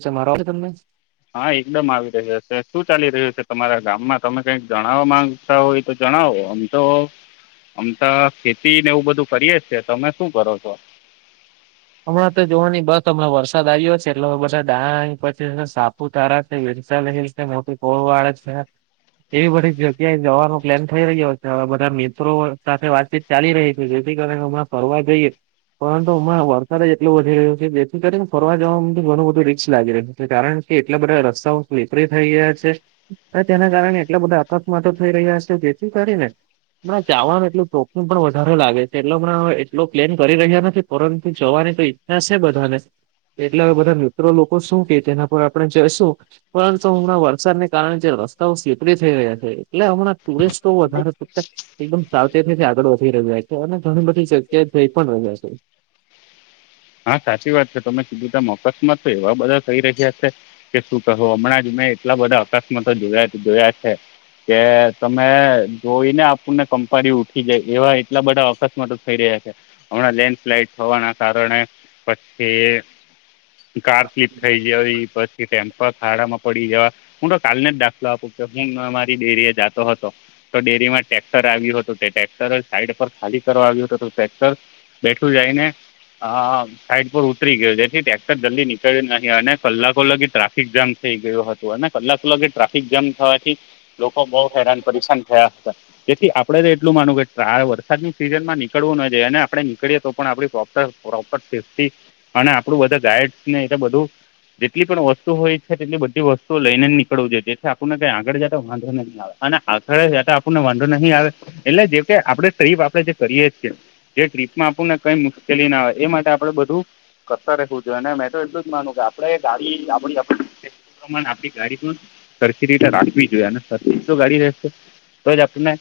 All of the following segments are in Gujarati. છે મારો આવશે તમને. હા એકદમ આવી રહ્યું હ છે શું ચાલી રહ્યું છે તમારા ગામમાં તમે કઈક જણાવવા માંગ. છા હોય તો જણાવો આમ તો. આમ તો ખેતી ને એવું બધું કરીએ છે તમે શું કરો છો. હમણાં તો જોવાની બસ હમણાં વરસાદ આવ્યો છે એટલે બધા ડા પછી સાપુ તારા છે વિરશ હિલ. મોટી કોળ વાળે છે. એવી બધી જગ્યાએ જવાનો પ્લેન થઈ રહ્યો છે હવે બધા મિત્રો સાથે વાતચીત. ચાલી રહી છે જેથી કારણે અમાં ફરવા જઈએ પરંતુ હ વ. એટલું વધી રહ્યું કે જેથી કરીને ફરવા જવાવામાં ઘણું બધું રીસ લાગી રહ્યું છે કારણ કે એટલા બધા રસ્તાઓ વિીપરી થઈ ગયા છે હ તેના કારણે એટલા બધા અકસ્માતો થઈ રહ્યા છે જેથી કરીને મ ચાવાનું એટલું ચોખું પણ વધારે લાગે છે એટલે મનેવે એટલો પ્લેન કરી રહ્યા નથી પરંતુ. જવાની તો ઈચ્છા છે બધાને એટલે બધા મિત્રો લોકો શું કે તેના પર આપણે જઈશું. પરંતુ હમણાં વરસાદને કારણે જે રસ્તાઓ સીપી થઈ રહ્યા છે એટલે હમણાં ટુરિસ્ટ તો વધારે. એકદમ સાવચત થી આગળ વધી રહ્યા તો અને ઘણી બધી જગ્યાએ જઈ પણ રહ્યા છે. હા સાચી વાત છે તમે સીધીધ મોકસ્માત તો એવા બધા થઈ રહ્યા છે. કે શું કવું હમણાં જ મેં એટલા બધા અકસ્માતો જોયા જોયા છે. કે તમે જોઈને આપણને કંપાારી ઉઠી જાય એવા એટલા બધા અકસ્માતો થઈ રહ્યા છે. હમણાં લેન્ડ સ્લાઈડ થવાના કારણે. પછી કાર સ્લીપ થઈ જ બસ. ખાડામાં પડી જવા હું તો કાલ ને જ દાખલો આપું કે હું મારી ડેરી જતો હતો. ડેરીમાં ટ્રેક્ટર આવ્યું હતું તે ટ્રેક્ટર સાઈડ પર ખાલી કરવા આવ્યું હતું તો ટક્ટર. બેઠું જાય ને હા સાઈડ પર ઉતરી ગયયો જેથી ક્ટર જલ્દી નીકળ્યું નહીં અને કલાકો લગી ટ્રાફિક જામ થઈ ગયું હતું અને કલાકલાકે ટ્રાફિક જામ થવાથી લોકો બહુ હેરાન પરેશાન થયા હતા જેથી આપણે તો એટલું માનુંવ કે વરસાદની સિઝનમાં નીકળવું ન જાયએ અને આપણે નીકળીએ તો પણ આપણી પ્રોપ્ટર પ્રોપર સેફ્ટી અને આપડું બધા ગાઈડ ને એટલે બધું જેટલી પણ વસ્તુ હોય છે તેટલી બધી વસ્તુઓ લઈને નીકવ જોઈએ જેથી આપણુંને કઈ આગળ જતા વાંધો અને આખરે આપણને વાંધો નહીિ આવે એટલે જે કે આપણે ટફ આપડે જે કરીએ જે ટ્રીપમાં આપું ને કઈ મુશ્કેલી ના હોય એ માટે આપડે બધું કરતા રખવું જોઈએ અને મેં તો એટલું જ માનું કે આપડે ગાડી આપ માણે આપણી ગાડી પણ સરખી રીતે રાખવી જોઈએ અને સર તો ગાડી રહેશે તોઈ જતમેં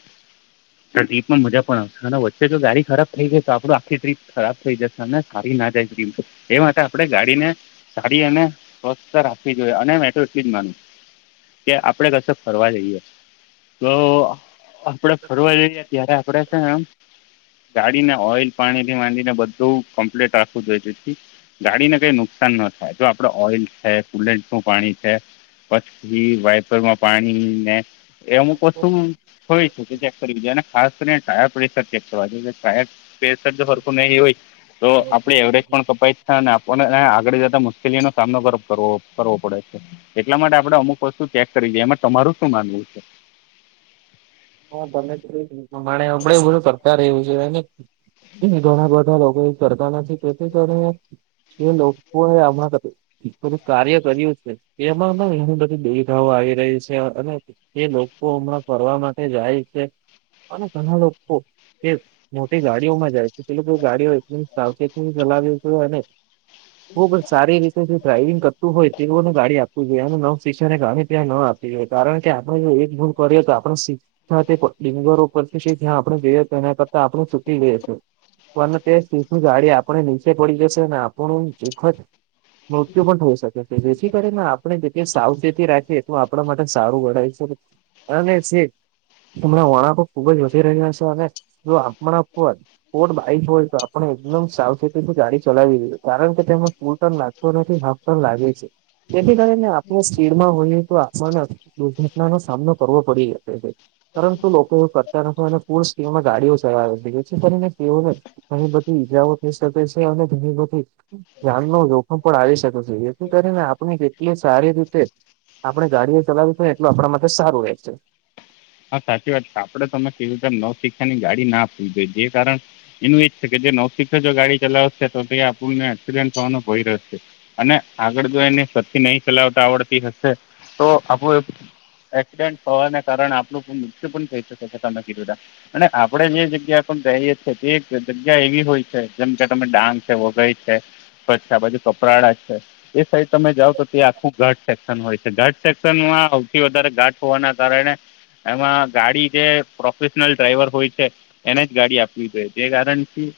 ટ્રીપ માં મજા પણ આવશે અને વચ્ચે જો ગાડી ખરાબ થઈ જાય તો આપડું આખી ટ્રીપ ખરાબ થઈ જશે ને કારી ના જાય એ માટે આપે ગાડીને જાાડીી અને સ્વસ્થ રાખવી જોઈએ અને મેઠો એટલી જ માનું કે આપડે કશ ફરવા જઈએ તો આપડે ફરઆરી ત્યારે આપડે છે ને એમ ગાડીને ઓઈલ પાણી થી માંંધીને બધું કમ્પ્લીટ રાખવું જોઈએ ગાડીને કઈ નુકસાન ન થાય જો આપડે ઓઈલ છે કુલેટ નું પાણી છે પછી વાઈપર માં પાણી ને અમુક વસ્તુ છે. થય શ કે ચેક કરવી જોઈએ ખાસ કરીને ટાયર પ્રેશર ચેક કરવા જોએ ટાયર ેશર ફરકું નહી હોય તો આપડે એવરેજ પણ અને આપણને આગળ જતા મુશ્કેલીઓ નો સામનોવો કરવો પડે છે એટલા માટે આપડણે અમુક વસ્તુ ચેક કરી દઈએ એમાં તમાર શું માનવું છે હા તમે પ્રમાણે અડે બધું કરતા રહવ્યું છે ઘણા બધા લોકો કરતા નથી તેથી કારણે એ લોકો એ હમણાં થોડુંક કાર્ય કર્યું છે એમાં એ બધી દુવિધાઓ આવી રહી છે અને એ લોકો હમણાં ફરવા માટે જાય છે અને ઘણા લોકો એ મોટી ગાડીઓમાં જાય છે એટલે કે ગાડીઓ એકલી સાવચેતી ચલાવ્યો છે અને હ સારી જો ડ્રાાઈવિંગ કરતું હોય તેઓને ગાડી આપવું જોઈએ અને નવ સિષને ગાણી ત્યાં ન આપવી જોઈએ કારણ કે આપણે જો એક ભૂ કરી તો આપણ શીખ ત્યા તે ડિંગુરો ઉપ ત્યાં આપડણે જોઈએ તો એના કરતાં આપણું સુકી લઈશે પણ તે સ ગાડી આપણે નીચે પડી જશે ને આપણ ચી નૃતુ પણ થઈ શકે છે જેથી કરીને આપણે જે સાવચેતી રાખીએ તો આપણા માટે સારું વડાય છે અને સીટ હમણાં વળંકો ખુબ જ વધી રહ્યા છે અને જો આપમ આપવું હો સ્પોર્ટ્સ બાઈક હોય તો આપણે એકદમ સાવચેતી ગાડી ચલાવીએ કારણ કે તેમાં સ્કૂટ ના થી [unintelligible] લાગી છે. તેથી કરીને આપણે સ્પીડમાં હોઈએ તો આપણને દુર્ઘટનાનો સામનો કરવો પડી શકે છે. પરંતુ લોકો એ ફતા ન અને ફૂલ સ્ટીમાં ગાડીઓ ચલાવી કરીને તેને ઘણી બધી ઈજાઓત ની સાથે છે અને ઘણી બધી ધન ન જોખમ પણ આવી શકે છે જેથી કરીને આપણી કેટલી સારી રીતે આપણે ગાડીઓ ચલાવી છે એટલું આપણા માટેથે સારું રહે છે હા સાચી વાત છે આપડે તમે કેવી રતે નવ શિક્ષની ગાડી ના આપવી જોઈએ જે કારણ એનું એ જ છે કે જે નૌસિકખ જો ગાડી ચલાવશે તો તે્યા આપને એક્સિડેન્ટ થવાનું ભય રહેશે અને આગળ જો એને સતથી નહી ચલાવતા આવડતી હશે તો આપું એક્સિડેન્ટ હોવાને કારણે આપણું પણ કહી શકે છે તમે કી દુંધા અને આપડે જે જગ્યા પણ જઈએ છીએ તે જગ્યા એવી હોય છે જેમ કે તમે ડાંગ છે વઘઈ છે છા બાજુ કપરાડા છે એ સાઈડ તમે જાઓ તો તે આખું ઘાટ સેક્શન હોય છે ઘાટ સેક્શનમાં સૌથી વધારે ઘાટ હોવાના કારણે એમાં ગાડી જે પ્રોફેશનલ ડ્રાઈવર હોય છે એને જ ગાડી આપવી જોઈએ તે કારણથી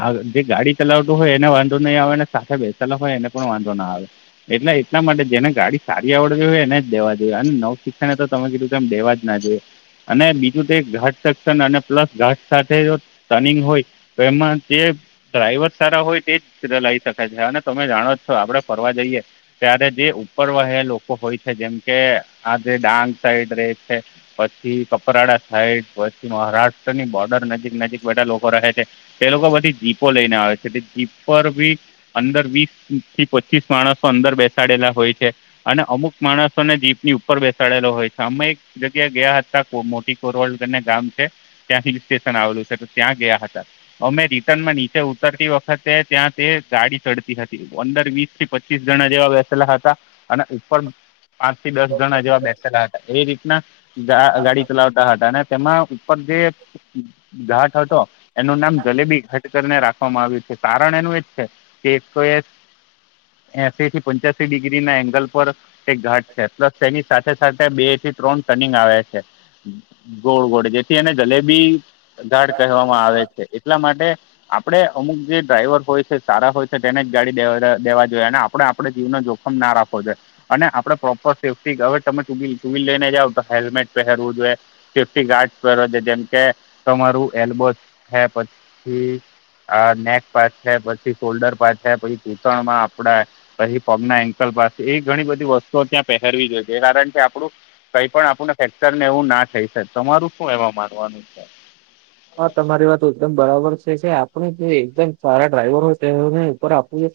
આ જે ગાડી ચલાવતું હોય એને વાંધો નહીં આવે સાથે બેસાલા હોય એને પણ વાંધો ના આવે. એટલે એટલા માટે જેને ગાડી સારી આવડતી હોય એને જ દેવા જોઈએ અને નવ શિક્ષણ એ તો તમે કીધું એકદમ દેવા જ ના જોઈએ. અને બીજું તે ઘાટ સક્શન અને પ્લસ ઘાટ સાથે જો ટનિંગ હોય તો એમાં તે ડ્રાઈવર સારા હોય તે જ લઈ શકે છે અને તમે જાણો જ છો આપડે ફરવા જઈએ. ત્યારે જે ઉપર વહે લોકો હોય છે જેમકે આ જે ડાંગ સાઈડ રે છે. પછી કપરાડા સાઈડ પછી મહારાષ્ટ્રની બોર્ડર નજીક નજીક બધા લોકો રહે છે. તે લોકો બધી જીપો લઈને આવે છે તે જીપ પર બી અંદર વીસથી પચીસ માણસો અંદર બેસાડેલા હોય છે. અને અમુક માણસોને જીપની ઉપર બેસાડેલો હોય સામયિક જગ્યા ગયા હતા મોટી કોરવલ કરીને ગામ છે. ત્યાં હિલ સ્ટેશન આવેલું છે તો ત્યાં ગયા હતા. અમે રિટર્નમાં નીચે ઉતરતી વખતે ત્યાં તે ગાડી ચડતી હતી. પંદર વીસ થી પચીસ જણા જેવા બેસેલા હતા અને ઉપર પાંચથી દસ જણા જેવા બેસેલા હતા એ રીતના ગાડી ચલાવતા હતા ને તેમાં ઉપર જે ઘાટ હતો એનું નામ જલેબી ઘટ કરીને રાખ આવ્યું છે કારણ એનું એ જ છે કે એક તો એ એસી થી પંચ્યાસી ડિગ્રી ના એંગલ પર એક ઘાટ છે પ્લસ તેની સાથે સાથે બે થી ત્રણ ટનિંગ આવે છે ગોળ ગોળ જેથી એને જલેબી ઘાટ કહેવામાં આવે છે એટલા માટે આપણે અમુક જે ડ્રાઈવર હોય છે સારા હોય છે તેને જ ગાડી દેવા જોઈએ અને આપડે આપણે જીવનો જોખ ના રાખો જોઈ અને આપડે પ્રોપર સેફ્ટી હવે તમે તુવીલ લેને જઓ તો હેલ્મેટ પહેરવું જોએ. સેફ્ટી ગાર્ડ પહેર છે જેમ કે તમારું એલ્બો છે પછી આ નેક પાસ છે પછી શોલ્ડર પાસ છે પછી દૂતણમાં આપડે પછી પગના એન્કલ પાસે એ ઘણી બધી વસ્તુઓ ત્યાં પહેરવી જોઈએ કારણ આપડું કઈ પણ આપને ફેકચર ને એવું ના થઈ છે. તમારું શું એવા માનવાનું છે? હા તમારી વાત એકદમ બરાબર છે જે આપણે જે એકદમ સારા ડ્રાઈવર હોય તેને ઉપર આપવું છે.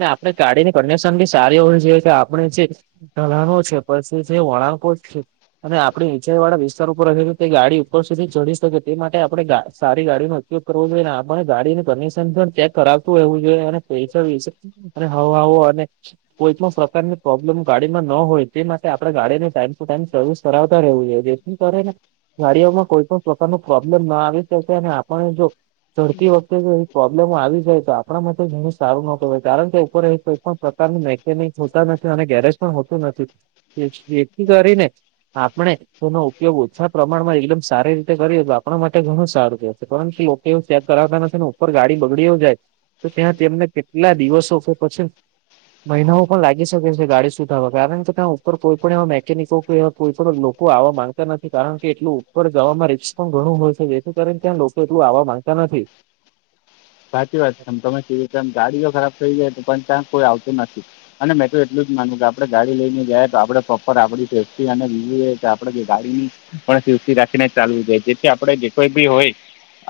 ને આપણે ગાડીની કડિશન બી સારી હોવી જોઈએ કે આપણે જે ધલાનો છે પછી છે વળાંકો જ છે. અને આપણી નીંચાઈ વાળા વિસ્તાર ઉપર રહે તો તે ગાડી ઉપર સુધી ચઢડી શકે તે માટે આપણે સારી ગાડીનો ઉપયોગ કરવો જોઈએ ને આપણે ગાડીની કડીશન પણ ચેક કરાવતું હોવું જોઈએ અને પૈસા અરે [unintelligible] કોઈ પણ પ્રકારની પ્રોબ્લેમ ગાડીમાં ન હોય તે માટે આપણે ગાડીને ટાઈમ ટુ ટાઈમ સર્વિસ કરાવતા રહેવું જોઈએ. કર ને ગાડીઓમાં કોઈ પણ પ્રકાર ન પ્રોબ્લેમ અ ના આવી શકે અને આપણ જો ચડતી વખતે બી પ્રોબ્લેમ આવી જાય તો આપણા માટે ઘણું સારું નોકોવાય કારણ કે ઉપરહી કોઈ પણ પ્રકારનું કે ન હોતા નથી અને ગેરેજ પણ હોતું નથી એથી કરીને આપણે એનો ઉપયોગ ઓછા પ્રમાણમાં એકદમ સારી રીતે કરીએ તો આપ માટે ઘણું સારું કે છે પરંતુ લોકો એવું સેદ કરાવતા નથી ને ઉપર ગાડી બગડીઓ જાય. તો ત્યાં તેમને કેટલા દિવસો પછી મહિનાઓ પણ લાગી શકે છે ગાડી સુધાવા કારણ કે ત્યાં ઉપર કોઈ પણ એવા મેકેનિકો કે એવા કોઈ પણ આવવા માંગતા નથી કારણ કે એટલું ઉપર જવામાં રિકસ ઘણું હોય છે જેથી કારણ ત્યાં લોકો એટલું આવવા માંગતા નથી. સાચી વાત છે. તમે કેવી તેમ ગાડીઓ ખરાબ થઈ જાય તો પણ ત્યાં કોઈ આવતું નથી. અને મેં તો એટલું જ માન કે આપડે ગાડી લઈને જાય તો આપણે પ્રોપર આપ સેફ્ટી અને આપણે ગાડી પણ સતી રાખીને ચાલવું જોઈએ. જેથી આપડે જે કોઈ બી હોય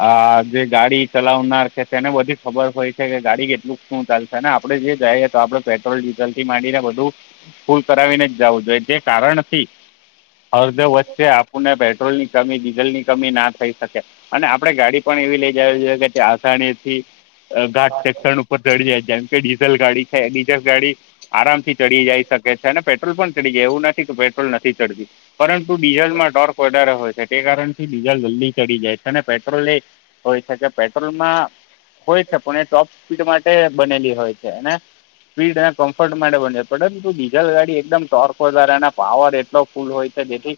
આ જે ગાડી ચલાવના કે તેને બધી ખબર હોય છે કે ગાડી કેટલું શું ચાલશે અને આપડે જે જઈએ તો આપડે પેટ્રોલ ડીઝલ થી માંડીને બધું ફૂલ કરાવીને જ જવું જોઈએ જે કારણ નથી અર્ધો વચ્ચે આપણને પેટ્રોલ ની કમી ડીઝલ ની કમી ના થઈ શકે અને આપડે ગાડી પણ એવી લઇ જવી જોઈએ કે આસાનીથી ઘાટ ઉપર ચડી જાય જેમ કે ડીઝલ ગાડી છે ડીઝલ ગાડી આરામથી ચડી જાય શકે છે અને પેટ્રોલ પણ ચડી જાય એવું નથી કે પેટ્રોલ નથી ચડતું પરંતુ ડીઝલમાં ટોક વધારે હોય છે તે કારણથી ડીઝલ જલ્દી ચડી જાય છે અને પેટ્રોલે હોય શકે પેટ્રોલ માં હોય છે પણ એ ટોપ સ્પીડ માટે બનેલી હોય છે અને સ્પીડ અને કમ્ફર્ટ માટે બને પરંતુ ડીઝલ ગાડી એકદમ ટોર્કો વધાર એ પાવર એટલો ફૂલ હોય તો જેથી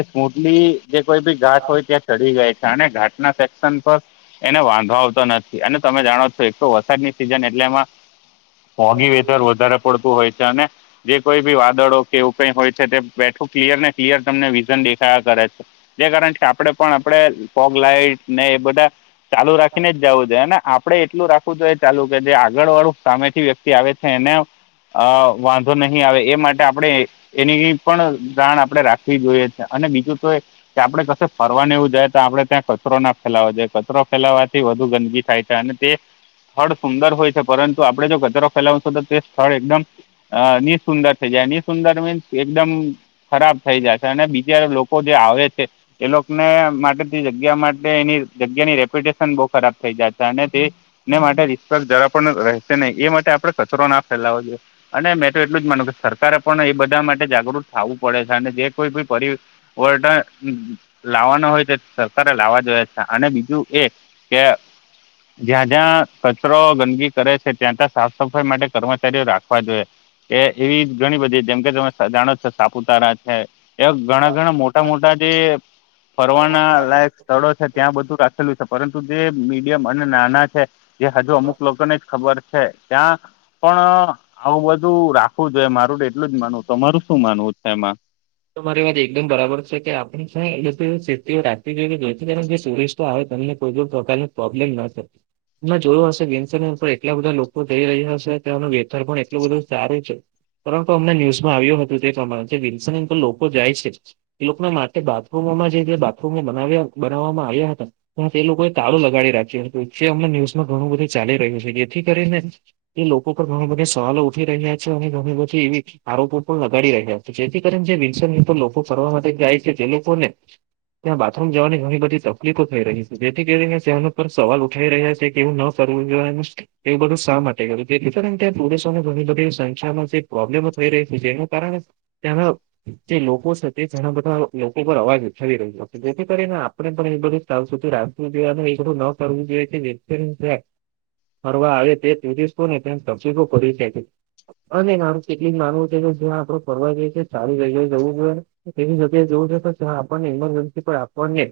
એ સ્મૂથલી જે કોઈ બી ઘાટ હોય ત્યાં ચડી જાય છે અને ઘાટ ના સેક્શન પર એને વાંધો આવતો નથી અને તમે જાણો છો એક તો વરસાદ ની સિઝન એટલે એમાં મોંઘી વેધર વધારે પડતું હોય છે અને જે કોઈ બી વાદળો કે એવું કઈ હોય છે તે બેઠું ક્લિયર ને ક્લિયર તમને વિઝન દેખાયા કરે છે જે કારણ કે આપડે પણ આપણેે ફ્રન્ટ લાઇટ ને એ બધા ચાલુ રાખીને જ જવું જોઈએ આપડે એટલું રાખવું જોઈએ ચાલુ કે જે આગળ વાળું સામેથી વ્યક્તિ આવે છે એને એને વાંધો નહીં આવે એ માટે આપણે એની પણ જાણ આપણે રાખવી જોઈએ છે અને બીજું તો એ કે આપડે કશે ફરવા એવું જાય તો આપણે ત્યાં કચરો ના ફેલાવો જોઈએ કચરો ફેલાવાથી વધુ ગંદકી થાય છે અને તે સ્થળ સુંદર હોય છે પરંતુ આપણે જો કચરો ફેલાવશું તો તે સ્થળ એકદમ હ નિ સુંદર થઇ જાય નિ સુંદર મીન્સ એકદમ ખરાબ થઈ જાય છે અને બીજા લોકો જે આવે છે એ લોકોને માટે થી જગ્યા માટે એની જગ્યાની રેપ્યુટેશન બહું ખરાબ થઇ જાય છે તેને માટે જરા પણ રહેશે નને એ માટે આપડે કચરો ના ફેલાવો જોઈએ અને મેં તો એટલું જ માનું કે સરકારે પણ એ બધા માટે જાગૃત થવું પડે છે અને જે કોઈએ પણ ઓલ ટાઇમ લાવવાના હોય તે સરકારે લાવવા જોયા છે અને બીજું એ કે જ્યાં જ્યાં કચરો ગંદકી કરે છે ત્યાં ત્યાં સાફ સફાઈ માટે કર્મચારીઓ રાખવા જોઈએ એ એવી ઘણી બધી જેમ કે તમે જાણો છો સાપુતારા છે એ ઘણા ઘણા મોટા મોટા જે ફરવાના લાયક સ્થળો છે ત્યાં બધું રાખેલું છે પરંતુ જે મીડિયમ અને નાના છે જે હજુ અમુક લોકોને જ ખબર છે ત્યાં પણ આવું બધું રાખવું જોઈએ મારું તો એટલું જ માનવું તમારું શું માનવું છે એમાં તો મારી વાત એકદમ બરાબર છે કે આપણે સ્થિઓ રાખવી જોઈએ કે જોઈ જે સુરક્ષિત તો હવે તમને કોઈ પ્રકાર ન પ્રોબ્લેમ ન થતી જોયું હશે ગેન્સ પણ એટલા બધા લોકો જઈ રહ્યા હશે તનું વેધર પણ એટલું બધું સારું છે પરંતુ અમને ન્યુઝમાં આવ્યું હતું તે પ્રમાણે વિલ્સન હિલ તો લોકો જાય છે એ લોકોને માટે બાથરૂમમાં જે બાથરૂમ બનાવ્યા બનાવવામાં આવ્યા હતા પણ તે લોકોએ તારો લગાડી રાખ્યોચ અમ ન્યૂઝમાં ઘણું બધું ચાલી રહ્યું છે જેથી કરીને એ લોકો પર ઘણા બધા સવાલો ઉઠી રહ્યા છે અને ઘણી બધી એવી આરોપો પણ લગાડી રહ્યા જેથી કરીને જે વિલ્સન હિલ પર લોકો ફરવા માટે જાય છે તે લોકો ને ત્યાં બાથરૂમ જવાની ઘણી બધી તકલીફો થઈ રહી છે જેથી સહેનો પર સવાલ ઉઠાઈ રહ્યા છે કે એવું ન કરવું જો એવુ બધું શા માટે કરુંથી કે ટૂરિસ્ટો ની ઘણી બધી સંખ્યામાં જે પ્રોબ્લેમો થઈ રહી છે જેના કારણે ત્યાના જે લોકો છે તે ઘણા બધા લોકો પર અવાજ ઉઠાવી રહ્યો જેથી કરીને આપણે પણ એ બધું સાફ સુથરી રાખવું જોવાનું એકડું ન કરવું જોઈએ ફરવા આવે તે તેજીસ તો ને તકસીફો કરીરી છે અને મારું કેટલીક જ માનવું છે કે જ્યાં આ આપડો ફરવા જઈ છે સારી જગ્યાએ જવું જોઈએ એવી જગ્યાએ જવું છે આપણને ઇમરજન્સી પણ આપણને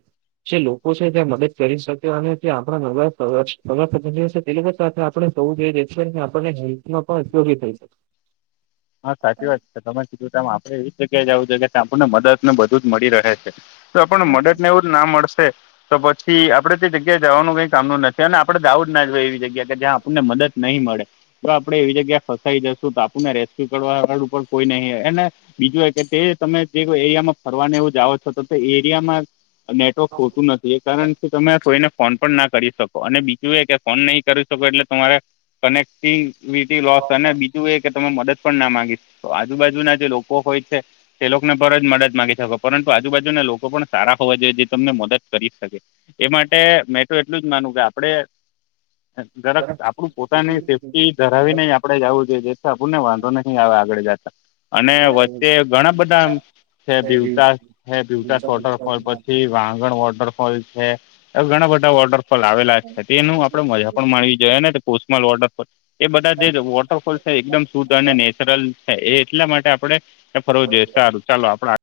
જે લોકો છે ત્યાં મદદ કરી શકે અને જે આપણા [unintelligible] પ્રતિ છે તે લોકો સાથે આપણે થવું જોઈએ જેથી કરીને આપણને હેલ્થમાં પણ ઉપયોગી થઈ શકે. હ હા સાચી વાત છે તમે કીધું તેમ આપડે એવી જગ્યાએ જવું છે કે ત્યાં આપણને મદદ ને બધું જ મળી રહે છે. તો આપણ મદદ ને એવું જ ના મળશે તો પછી આપડે તે જગ્યાએ જવાનું કઈ કામનું નથી અને આપણે જાઉંજ ના જોયે એવી જગ્યા કે જ્યાં આપણને મદદ નહીં મળે. તો આપડે એવી જગ્યા ફસાઈ જશું તો આપણને રેસ્ક્યુ કરવાળા [unintelligible] કોઈ નહી એને બીજું એ કે તે તમે જે કોઈ એરિયામાં ફરવા એવું જાઓ છો તો એરિયામાં નેટવર્ક હોતું નથી. એ કારણથી તમે કોઈને ફોન પણ ના કરી શકો અને બીજું એ કે ફોન નહી કરી શકો એટલે તમારે કનેક્ટિવિટી લોસ અને બીજું એ કે તમે મદદ પણ ના માંગી શકો આજુબાજુના જે લોકો હોય છે તે લોકોને પર જ મદદ માંગી શકો પરંતુ આજુબાજુના લોકો પણ સારા હોવા જોઈએ જે તમને મદદ કરી શકે. એ માટે મેં તો એટલું જ માનું કે આપડે જરાક આપડું પોતાની સેફ્ટી ધરાવીને આપડે જવું જોઈએ જે આપૂને વાંધો નહીં આવે આગળ જતા અને વચ્ચે ઘણા બધા છે બીવતાાસ બીવતાાસ વોટરફોલ પછી વાંગણ વોટરફો લ છે ઘણા બધા વોટર ફોલ આવેલા છે તે એનું આપડે મજા પણ માણવી જોઈએ ને કોસમાલ વોટરફોલ એ બધા જે વોટરફોલ છે એકદમ શુદ્ધ અને નેચરલ છે એ એટલા માટે આપણે એ ફરવો જોઈએ સારું ચાલો આપણા